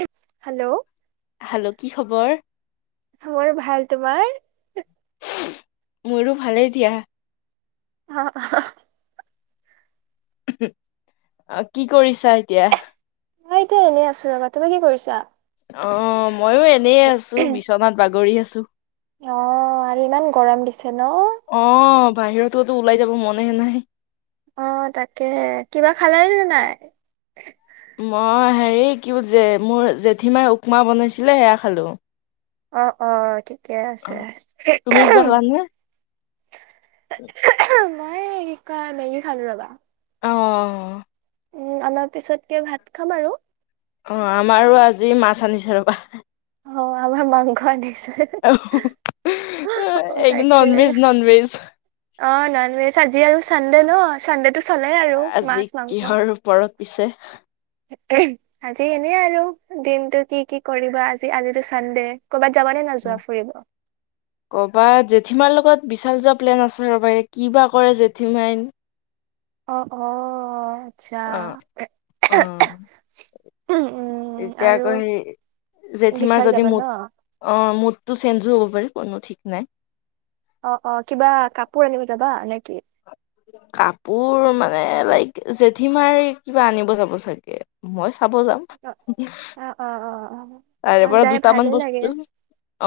[inaudible] Hello, hello, কি খবৰ? মোৰ ভাল, তোমাৰ? মোৰো, ভালেই দিয়া। অ, [inaudible] উম, কি কৰিছা এতিয়া? মই এতিয়া এনেই আছো ৰ'বা, তুমি কি কৰিছা? অ, মইও এনেই আছো, বিচনাত বাগৰি আছো। অ', আৰু ইমান গৰম দিছে ন। অ', বাহিৰততো ওলাই যাব মনেহে নাই! অ', তাকেহে কিবা খালা ন নাই? মই হেৰি কি যে মোৰ জেঠীমাই উকমা বনাইছিলে সেয়া খালোঁ। অ', অ', ঠিকে আছে। অ' তুমি কিবা খালানে? মই কি কয় মেগী খালো ৰবা। অ', অ',। উম অলপ পিছতকে ভাত খাম আৰু। অ', আমাৰো আজি মাছ আনিছে ৰ'বা। অ', আমাৰ মাংস আনিছে। অ এই তাকে নন ভেজ নন ভেজ। অ', নন ভেজ আজি আৰু চানডে ন! চানডে টো চলেই আৰু আজি মাছ মাংস। কিহৰ ওপৰত পিছে? আজি এনেই আৰু দিনতটো কি কি কৰিবা আজি আজিতো চানডে। কৰ'বাত যাব নে নাযোৱা ফুৰিব? কবাত, জেঠীমাৰ লগত বিশাল যোৱা প্লেন আছে ৰ'বা কি বা কৰে জেঠীমাই। অ', অ', আচ্ছা। অ' অ', উম এতিয়া আৰু আকৌ সেই জেঠীমাৰ বিশাল যদি যাবা ন? মুদ। অ', মুড টো চেঞ্জো হ'ব পাৰে কোনো ঠিক নাই। অ', অ', কিবা কাপোৰ আনিব যাবা নেকি? কাপোৰ মানে লাইক জেঠি মাৰ কিবা আনিব যাব চাগে। মই চাব যাম অ অ অ অ অ তাৰে পৰা যাই ভালে দুটামান লাগে বস্তু।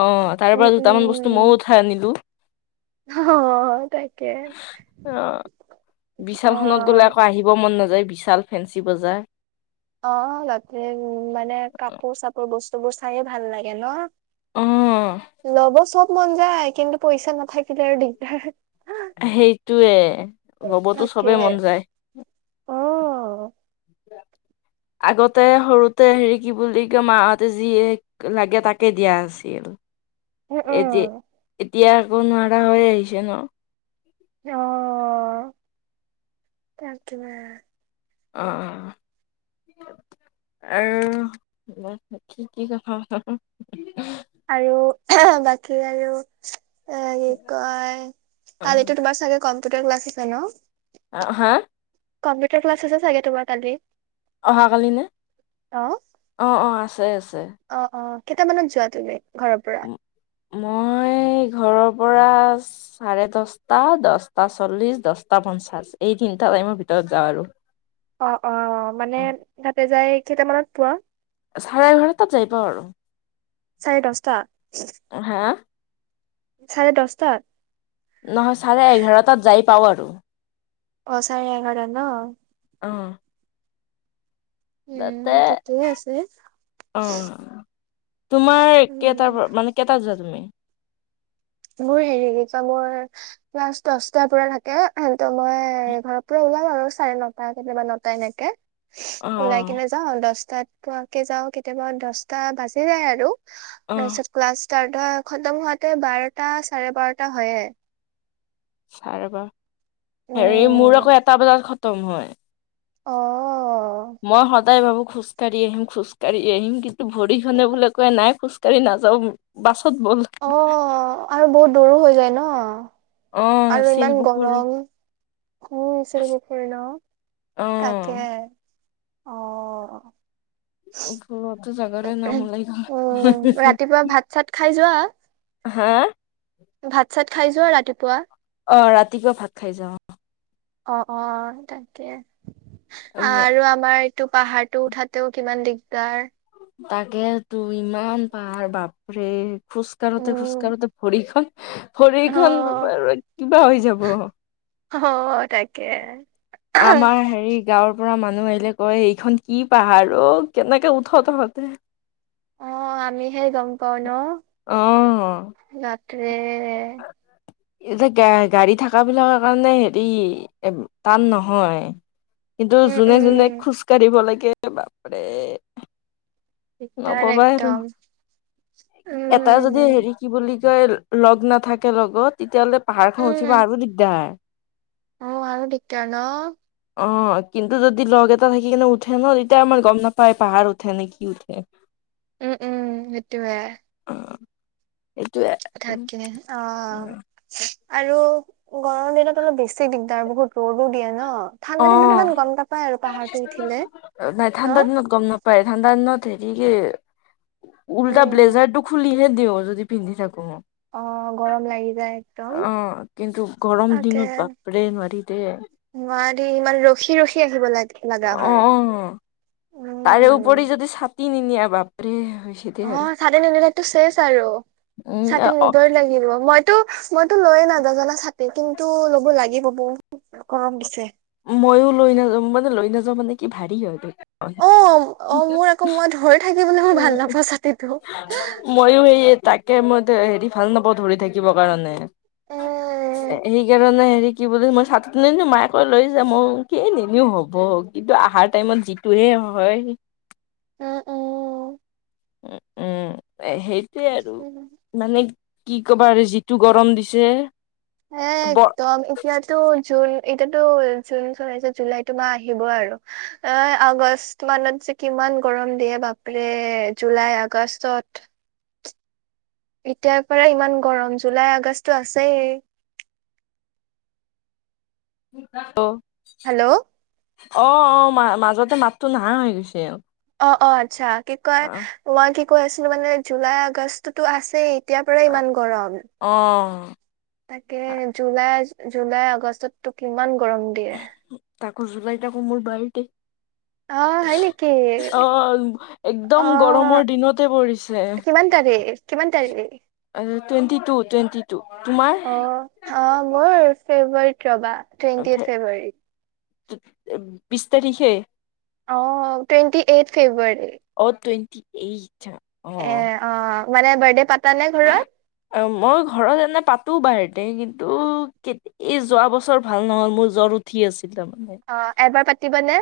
অ', তাৰ উম পৰা দুটামান বস্তু উম মইয়ো উঠাই আনিলো। অ', তাকে। অ', অ বিশালখনত গ'লে আকৌ আহিব মন নাযায় বিশাল ফেঞ্চি বজাৰ। অ', মানে কাপোৰ চাপোৰ বস্তু বোৰ চাইে ভাল লাগে ন! অ', লব চব মন যায় কিন্তু পইচা নাথাকিলে আৰু দিগদাৰ। সেইটোয়ে ল'বতো চবে তাকে মন যায়। অ',। আগতে সৰুতে হেৰি কি বুলি কয় মাৰতে যি। লাগে তাকে দিয়া আছিল। উম, এতি উম, এতিয়া আকৌ নোৱাৰা হৈ আহিছে ন! অ', তাকে। অ। আৰু কি কি কথা [unintelligible] আৰু অহ বাকী আৰু। এ কি কয় অ', কালিতো তোমাৰ চাগে কম্পিউটাৰ ক্লাছ আছে ন? অ হা। কম্পিউটাৰ ক্লাছ আছে চাগে তোমাৰ কালি। অহাকালি নে! অ', অ অ আছে আছে। অ অ কেইটামানত যোৱা তুমি ঘৰৰ পৰা। মই ঘৰৰ পৰা। চাৰে দছটা, দছটা চল্লিছ, দছটা পঞ্চাছ এই তিনিটা টাইমৰ ভিতৰত যাওঁ আৰু। অ অ মানে তাতে যাই কেইটামানত পোৱা? চাৰে এঘাৰ তাত যাই পাওঁ আৰু। চাৰে দশটা হা চাৰে দছটাত নহয় চাৰে এঘাৰটাত যাই পাওঁ আৰু অ', চাৰে এঘাৰটাত ন অ', তাতে উম', ঠিকেই আছে। অ', তোমাৰ উম, কেইটাৰ পৰা মানে কেইটাত যোৱা তুমি মোৰ হেৰি [unintelligible] ক্লাছ দচটাৰ পৰা থাকে। সিহতো মই ঘৰ পৰা ওলাম আৰু চাৰে নটা কেতিয়াবা ন তেনেকে অ', ওলাই অ', কিনে যাও দচটাত পোৱাকে যাওঁ। কেতিয়াবা দচটা বাজি যায় আৰু অ'। তাৰপিছত ক্লাছ ষ্টাৰ্ট হৈ খতম হোৱাতে বাৰটা চাৰে বাৰটা হয়য়ে। চাৰেব হেৰি মোৰ উম আকৌ এটা বজাত খতম হয়। অ', মই সদ দাই ভাবু খোজ কাঢ়ি আহিম। খোজকাঢ়ি আহিম। কিন্তু ভৰিখনে বুলো কয় নাই খোজকাঢ়ি নাজাও। বাছত বল অ', আৰু বহুত দূৰো হৈ যায় ন অ আৰু ইমান শিলপুখুৰী গৰম [unintelligible] ছিল পখুৰী ন অ তাকে অ [unintelligible] জাগাৰে নাম ওলাই উম গল ৰাতিপুৱা ভাত চাত খাই যোৱা হা ভাত চাত খাই যোৱা ৰাতিপুৱা? অ', ৰাতিপোৱা ভাত খাই যাওঁ অ, অ', অ, তাকে উম আৰু আমাৰ টো পাহাৰতটো উঠাতেও কিমান দিগদাৰ তাকে তো ইমান পাহাৰ বাপৰে খোজকাঢ়োতে উম খোজকাঢ়োতে ভৰিখন অ ভৰিখন ৰব আৰু কিবা হৈ যাব। অ', তাকেই আমাৰ হেৰি গাঁৱৰ পৰা মানুহ আহিলে কয়। এইখন কি পাহাৰ অ, কেনেকে উঠ তহঁতে অ', আমিহে গম পাও ন অ', তাকে হে এতিয়া গা গাড়ী থাকাবিলাকৰ কাৰণে হেৰি এ টান নহয় কিন্তু উম যোনে উম যোনে খোজ কাঢ়িব লাগে বাপৰে। দিগদাৰ নকবাই আৰু একদম এটা যদি উম হেৰি কি বুলি কয়? লগ নাথাকে লগত তেতিয়াহ'লে পাহাৰখন উঠিব উম আৰু দিগদাৰ। অ', আৰু দিকদাৰ ন? অ', কিন্তু যদি লগ এটা থাকি কিনে উঠে ন তেতিয়া আমাৰ গম নাপায় পাহাৰ উঠে নে কি উঠ এ', উম', উম, সেইটোৱে অ', এটোৱে থাকে, অ' আৰু গৰমৰ দিনত অলপ বেছি দিগদাৰ, বহুত ৰ'দো দিয়ে ন'। অ', ঠাণ্ডা দিনত ইমান গম নাপায় আৰু পাহাৰটো উঠিলে নাই ন? ঠাণ্ডাৰ দিনত গম নাপ [unintelligible] ঠাণ্ডাৰ দিনত হেৰিকে উল্টা উম। ব্লেজাৰটো খুলিহে দিওঁ, যদি পিন্ধি থাকো। অ', অ' গৰম লাগি যায় একদম। কিন্তু গৰম তাকে দিনত বাপৰে নোৱাৰি দেই। নোৱাৰি, ইমান ৰখি ৰখি আহিব লাগ, লগা অ হয়। অ তাৰে উপৰি উম যদি চা টি নিনিয়া, বাপৰে হৈছ অ', ছাতি নিনিলেটো চেচ আৰু, উম ছাতি অ নিবই লাগিব, মই টো, মইতো লৈয়েই নাজাও জানা ছাতি, কিন্তু ল'ব লাগিব, বহু গৰম দিছে। মইও লৈ নাযাওঁ, মানে লৈ নাযাওঁ মানে কি ভাৰী হয় বেগ। অ', অ', মোৰ আকৌ, মই ধৰি থাকিবলৈ মই ভাল নাপাওঁ, ছাতিটো। মইও সেয়ে তাকেই মই হেৰি ভাল নাপাওঁ, ধৰি থাকিব কাৰণে। উম সেইকাৰণে হেৰি কি বুলি? মই ছাত নিনো, মায়ে কই লৈ যা, মই কি এই নিনিও হ'ব, কিন্তু অহাৰ টাইমত যিটোহে হয়। উম, উম। উ-উম, এই সেইটোৱেই আৰু। উম। মানে কি কবা আৰু? যিটো গৰম দিছে। এই ব একদম এতিয়াতো জুন, এতিয়াতো জুন চলি আছে, জুলাইতো মাহ আহিব আৰু। এ আগষ্ট মানত যে কিমান গৰম দিয়ে বাপৰে, জুলাই আগষ্টত এতিয়াৰ পৰা ইমান গৰম, জুলাই আগষ্টটো আছেই। অ'। হেল্ল'। অ', অ', মা-মাজতে মাতটো নাহা হৈ গৈছে আৰু। অ', অ', আচ্ছা, কি কয়, মই কি কৈ আছিলো মানে? জুলাই আগষ্টতো আছেই। এতিয়াৰ পৰাই ইমান গৰম। অ', তাকেই জুলাই, জুলাই আগষ্টতটো কিমান গৰম দিয়ে। তাকো জুলাইত আকৌ মোৰ বাৰ্থদে। অ হয় নেকি অ', অ একদম গৰমৰ দিনতে পৰিছে। কিমান তাৰিখ কিমান তাৰিখ? টুৱেণ্টি টু, টুৱেণ্টি টু, তোমাৰ? অ', অ', মোৰ? ফেব্ৰুৱাৰীত ৰ'বা, টুৱেণ্টি এইট ফেব্ৰুৱাৰীত। বিছ তাৰিখে। অ', টুৱেণ্টি এইট ফেব্ৰুৱাৰী। অ', টুৱেণ্টি এইট। এ, অ', অ', মানে বাৰ্থডে পাতা নে ঘৰত? আৰু মই ঘৰত এনে পাতো বাৰ্থদে, কিন্তু কে এই যোৱা বছৰ ভাল নহ'ল, মোৰ জ্বৰ উঠি আছিল তাৰমানে। অ', এইবাৰ পাতিবানে?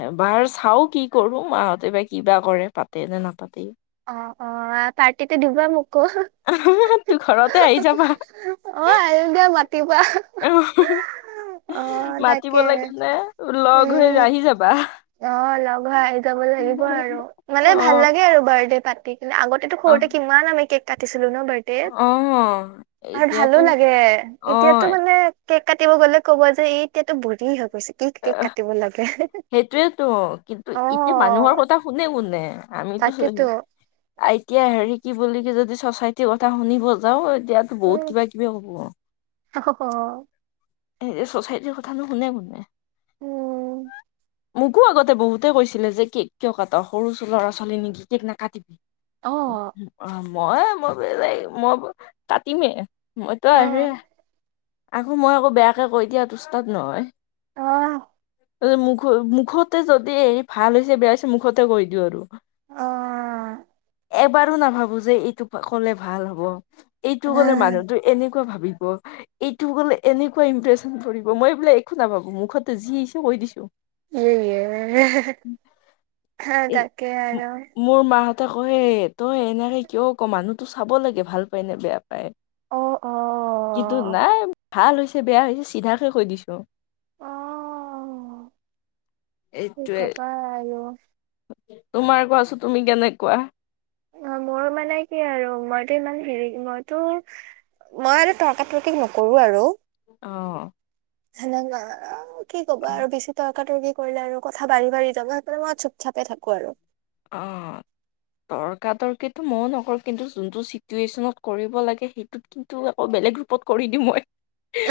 এইবাৰ চাওঁ কি কৰে? মাহতে বা কি বা কৰে? পাতেই নে নাপাতে? অ', অ', পাৰ্টিতো দিবা মোকো। [unintelligible] তো ঘৰতেই আহি যাবা। অঁ! আহিম দিয়া মাতিবা। [unintelligible] অ', মাতিব তাকে লাগে নে লগ হৈ আহি যাবা। অঁ! লগ হৈ আহি যাব লাগিব আৰু মানে ভাল অ', লাগে আৰু বাট বাৰ্থডে পাতি কিনে। আগতেটো অ', সৰুতে কিমান আমি কেক কাটিছিলো ন বাড দেত [unintelligible] অ', আৰু ভালো এতিয়াতো লাগে অ', এতিয়াতো মানে কেক কাটিব গ'লে ক'ব যে এই এতিয়াতো বুঢ়ী হৈ গৈছে। কি কেক [unintelligible] কাটিব লাগে সেইটোৱেইতো কিন্তু অ এতিয়া মানুহৰ কথা কোনে শুনে? আমিতো চ তাকেতো [unintelligible] তিয়া হেৰি কি বুলি কি যদি চচাইটিৰ কথা শুনিব যাওঁ এতিয়াতো বহুত কিবাকিবি ক'ব। অহ হহ [unintelligible] এই চচাইটিৰ কথানো কোনে শুনে। উম। মোকো আগতে বহুতে কৈছিলে যে কেক কিয় কাট? সৰু ল'ৰা-ছোৱালী নেকি কেক নাকাটিবি। অ [unintelligible] মই-মই বেলেগ মই কাটিমেই মইতো অ আৰে আকৌ মই আকৌ বেয়াকে কৈ দিয়াত উষ্টাদ নহয়। অহ। তাৰপিছত মুখ-মুখতে যদি হেৰি ভাল হৈছে, বেয়া হৈছে মুখতে কৈ দিওঁ আৰু। অ এবাৰো নাভাবো যে এইটো ক'লে ভাল হ'ব। এইটো ক'লে উ মানুহটোৱে এনেকুৱা ভাবিব। এইটো ক'লে এনেকুৱা ইমপ্ৰেচন পৰিব, মই এইবিলাক একো নাভাবো মুখতে যি আহিছে কৈ দিছোঁ। এই ইয়ে [unintelligible] হা! এই তাকে ম- আৰু। মোৰ মাহঁতে কয়েই তই এনেকে কিয় ক মানুহটো চাব লাগে ভাল পায় নে বেয়া পায়। অঁ-অঁ! কিন্তু নাই ভাল হৈছে, বেয়া হৈছে চিধাকে কৈ দিছোঁ। তো এইটোয়ে কবায়ে আৰু। তোমাৰ কোৱাছো তুমি কেনে কোৱা? অঁ মোৰ মানে কি আৰু মইতো ইমান হেৰি মইতো মই আৰু তৰ্কা-তৰ্কি নকৰো আৰু। অঁ। সেনে কোৱা [unintelligible] কি ক'বা আৰু বেছি ত তৰ্কা-তৰ্কি কৰিলে আৰু কথা বাঢ়ি-বাঢ়ি যাব। সেইকাৰণে মই চুপ-চাপে থাকোঁ আৰু। অঁ! তৰ্কা-তৰ্কিটো মইও নকৰোঁ, কিন্তু যোনটো চিটুৱেচনত কৰিব লাগে সেই সেইটোতো আকৌ বেলেগ ৰূপত কৰি দিওঁ মই।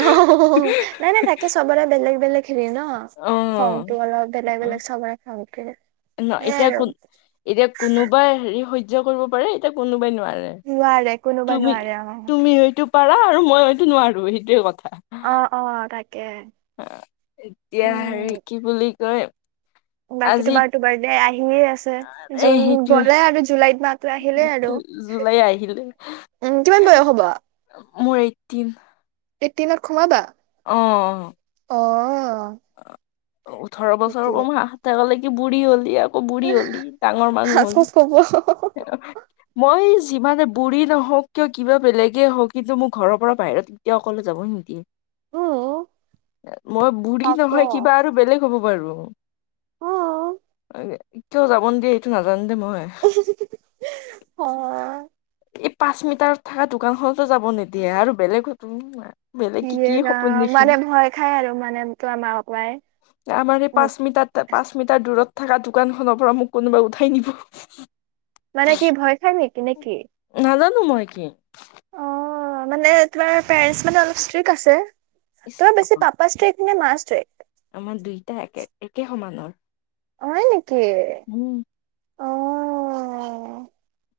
অঁ [unintelligible] নাই-নাই থাকে সবৰে বেলেগ-বেলেগ। হেৰি ন অ খঙটো অলপ বেলেগ-বেলেগ সবৰে খঙ উঠে। নহ এতিয়া কোন এতিয়া কোনোবাই হেৰি সহ্য কৰিব পাৰে, এতিয়া কোনোবাই নোৱাৰে। নোৱাৰে কোনোবা নোৱাৰে তুমি-তুমি হয়তো পাৰা আৰু মই হয়তো নোৱাৰো সেইটোৱেই কথা। অঁ-অঁ! তাকে। [unintelligible] এতিয়া হেৰি উম কি বুলি কয় বাকী আজি তোমাৰতো বাৰ্থডে আহিয়ে আছ ছে। এ জুন সেইটোৱে গ'লে আৰু জুলাইত মাহটো আহিলেই আৰু। জুলাই আহিলে উম! কিমান বয়স হ'ব? মোৰ এইট্টিন। এইট্টিনত সোমাবা। অ', অ', অ', ওঠৰ বছৰৰ পৰা সেইটোৱে মই অহাতলৈকে বুঢ়ী হ'লি আৰু। ক বুঢ়ী হলি, ডাঙৰ মানুহ হলি। আকৌ ক'ব তেনেকুৱাই- মই যিমানে বুঢ়ী নহওঁক কিয়, কিবা বেলেগেই হওঁক। কিন্তু মোৰ ঘৰৰ পৰা বাহিৰত কেতিয়াও অকলে যাবই নিদিয়ে। উম্, মই বুঢ়ী নহয়, কিবা আৰু বেলেগ হ'ব পাৰোঁ। অ'। কিয় যাব নিদিয়ে, এইটো নাজানোঁ দে মই। হয়। এই পাঁচ মিটাৰত থকা দোকানখনতো যাব নিদিয়ে আৰু বেলেগটো ইয়ে ৰাম, মানে ভয় খায় আৰু মানে তোমাৰ মা-পাপায়ে। তাৰমানে, পাঁচ মিটাৰতে পাঁচ মিটাৰ দূৰত থকা দোকানখনৰ পৰা মোক কোনোবাই উঠাই নিব। মানে কি? ভয় খায় নেকি? নে নেকি? নাজানোঁ মই কি? তোমাৰ মানে, তোমাৰ পেৰেণ্টছ স্ত্ৰিক্ট আছে। ইচ তোমাৰ বেছি পাপা স্ত্ৰিক্ট নে মা স্ত্ৰিক্ট? আমাৰ দুইটা একে, একে সমানৰ। হয় নেকি? উম্। অ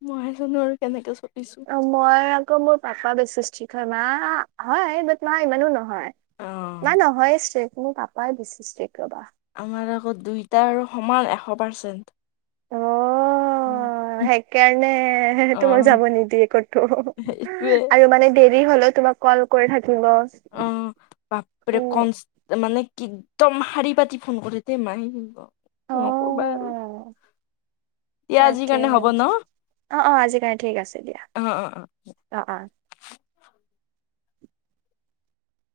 মইহে জানোঁ আৰু কেনেকে চলিছোঁ। অ মই আকৌ, মোৰ পাপা বেছি স্ত্ৰিক হয়, মা হয়। মা ইমানো নহয়, অ মা নহয় ষ্ট্ৰিক্ট। মোৰ পাপাই বেচি ষ্ট্ৰিক্ট ৰ'বা। আমাৰ আকৌ দুইটাৰ আৰু সমান, এশ পাৰ্চেণ্ট। অ'। অ', সেইকাৰণে অ তোমাক যাব নিদিয়ে কতো সেইটোৱে আৰু মানে- দেৰি হ'লেও তোমাক কল কৰি থাকিব। অ'। বাপৰে উম, কম ষ্টী মানে একদম শাৰী পাতি ফোন কৰে দে মায়ে। নক'বা আৰু। দিয়া আজিৰ কাৰণে তাকেহে। হ'ব ন অ', অ' আজি বাই, ঠিক আছে, দিয়া। অ অ অ অ', অ'।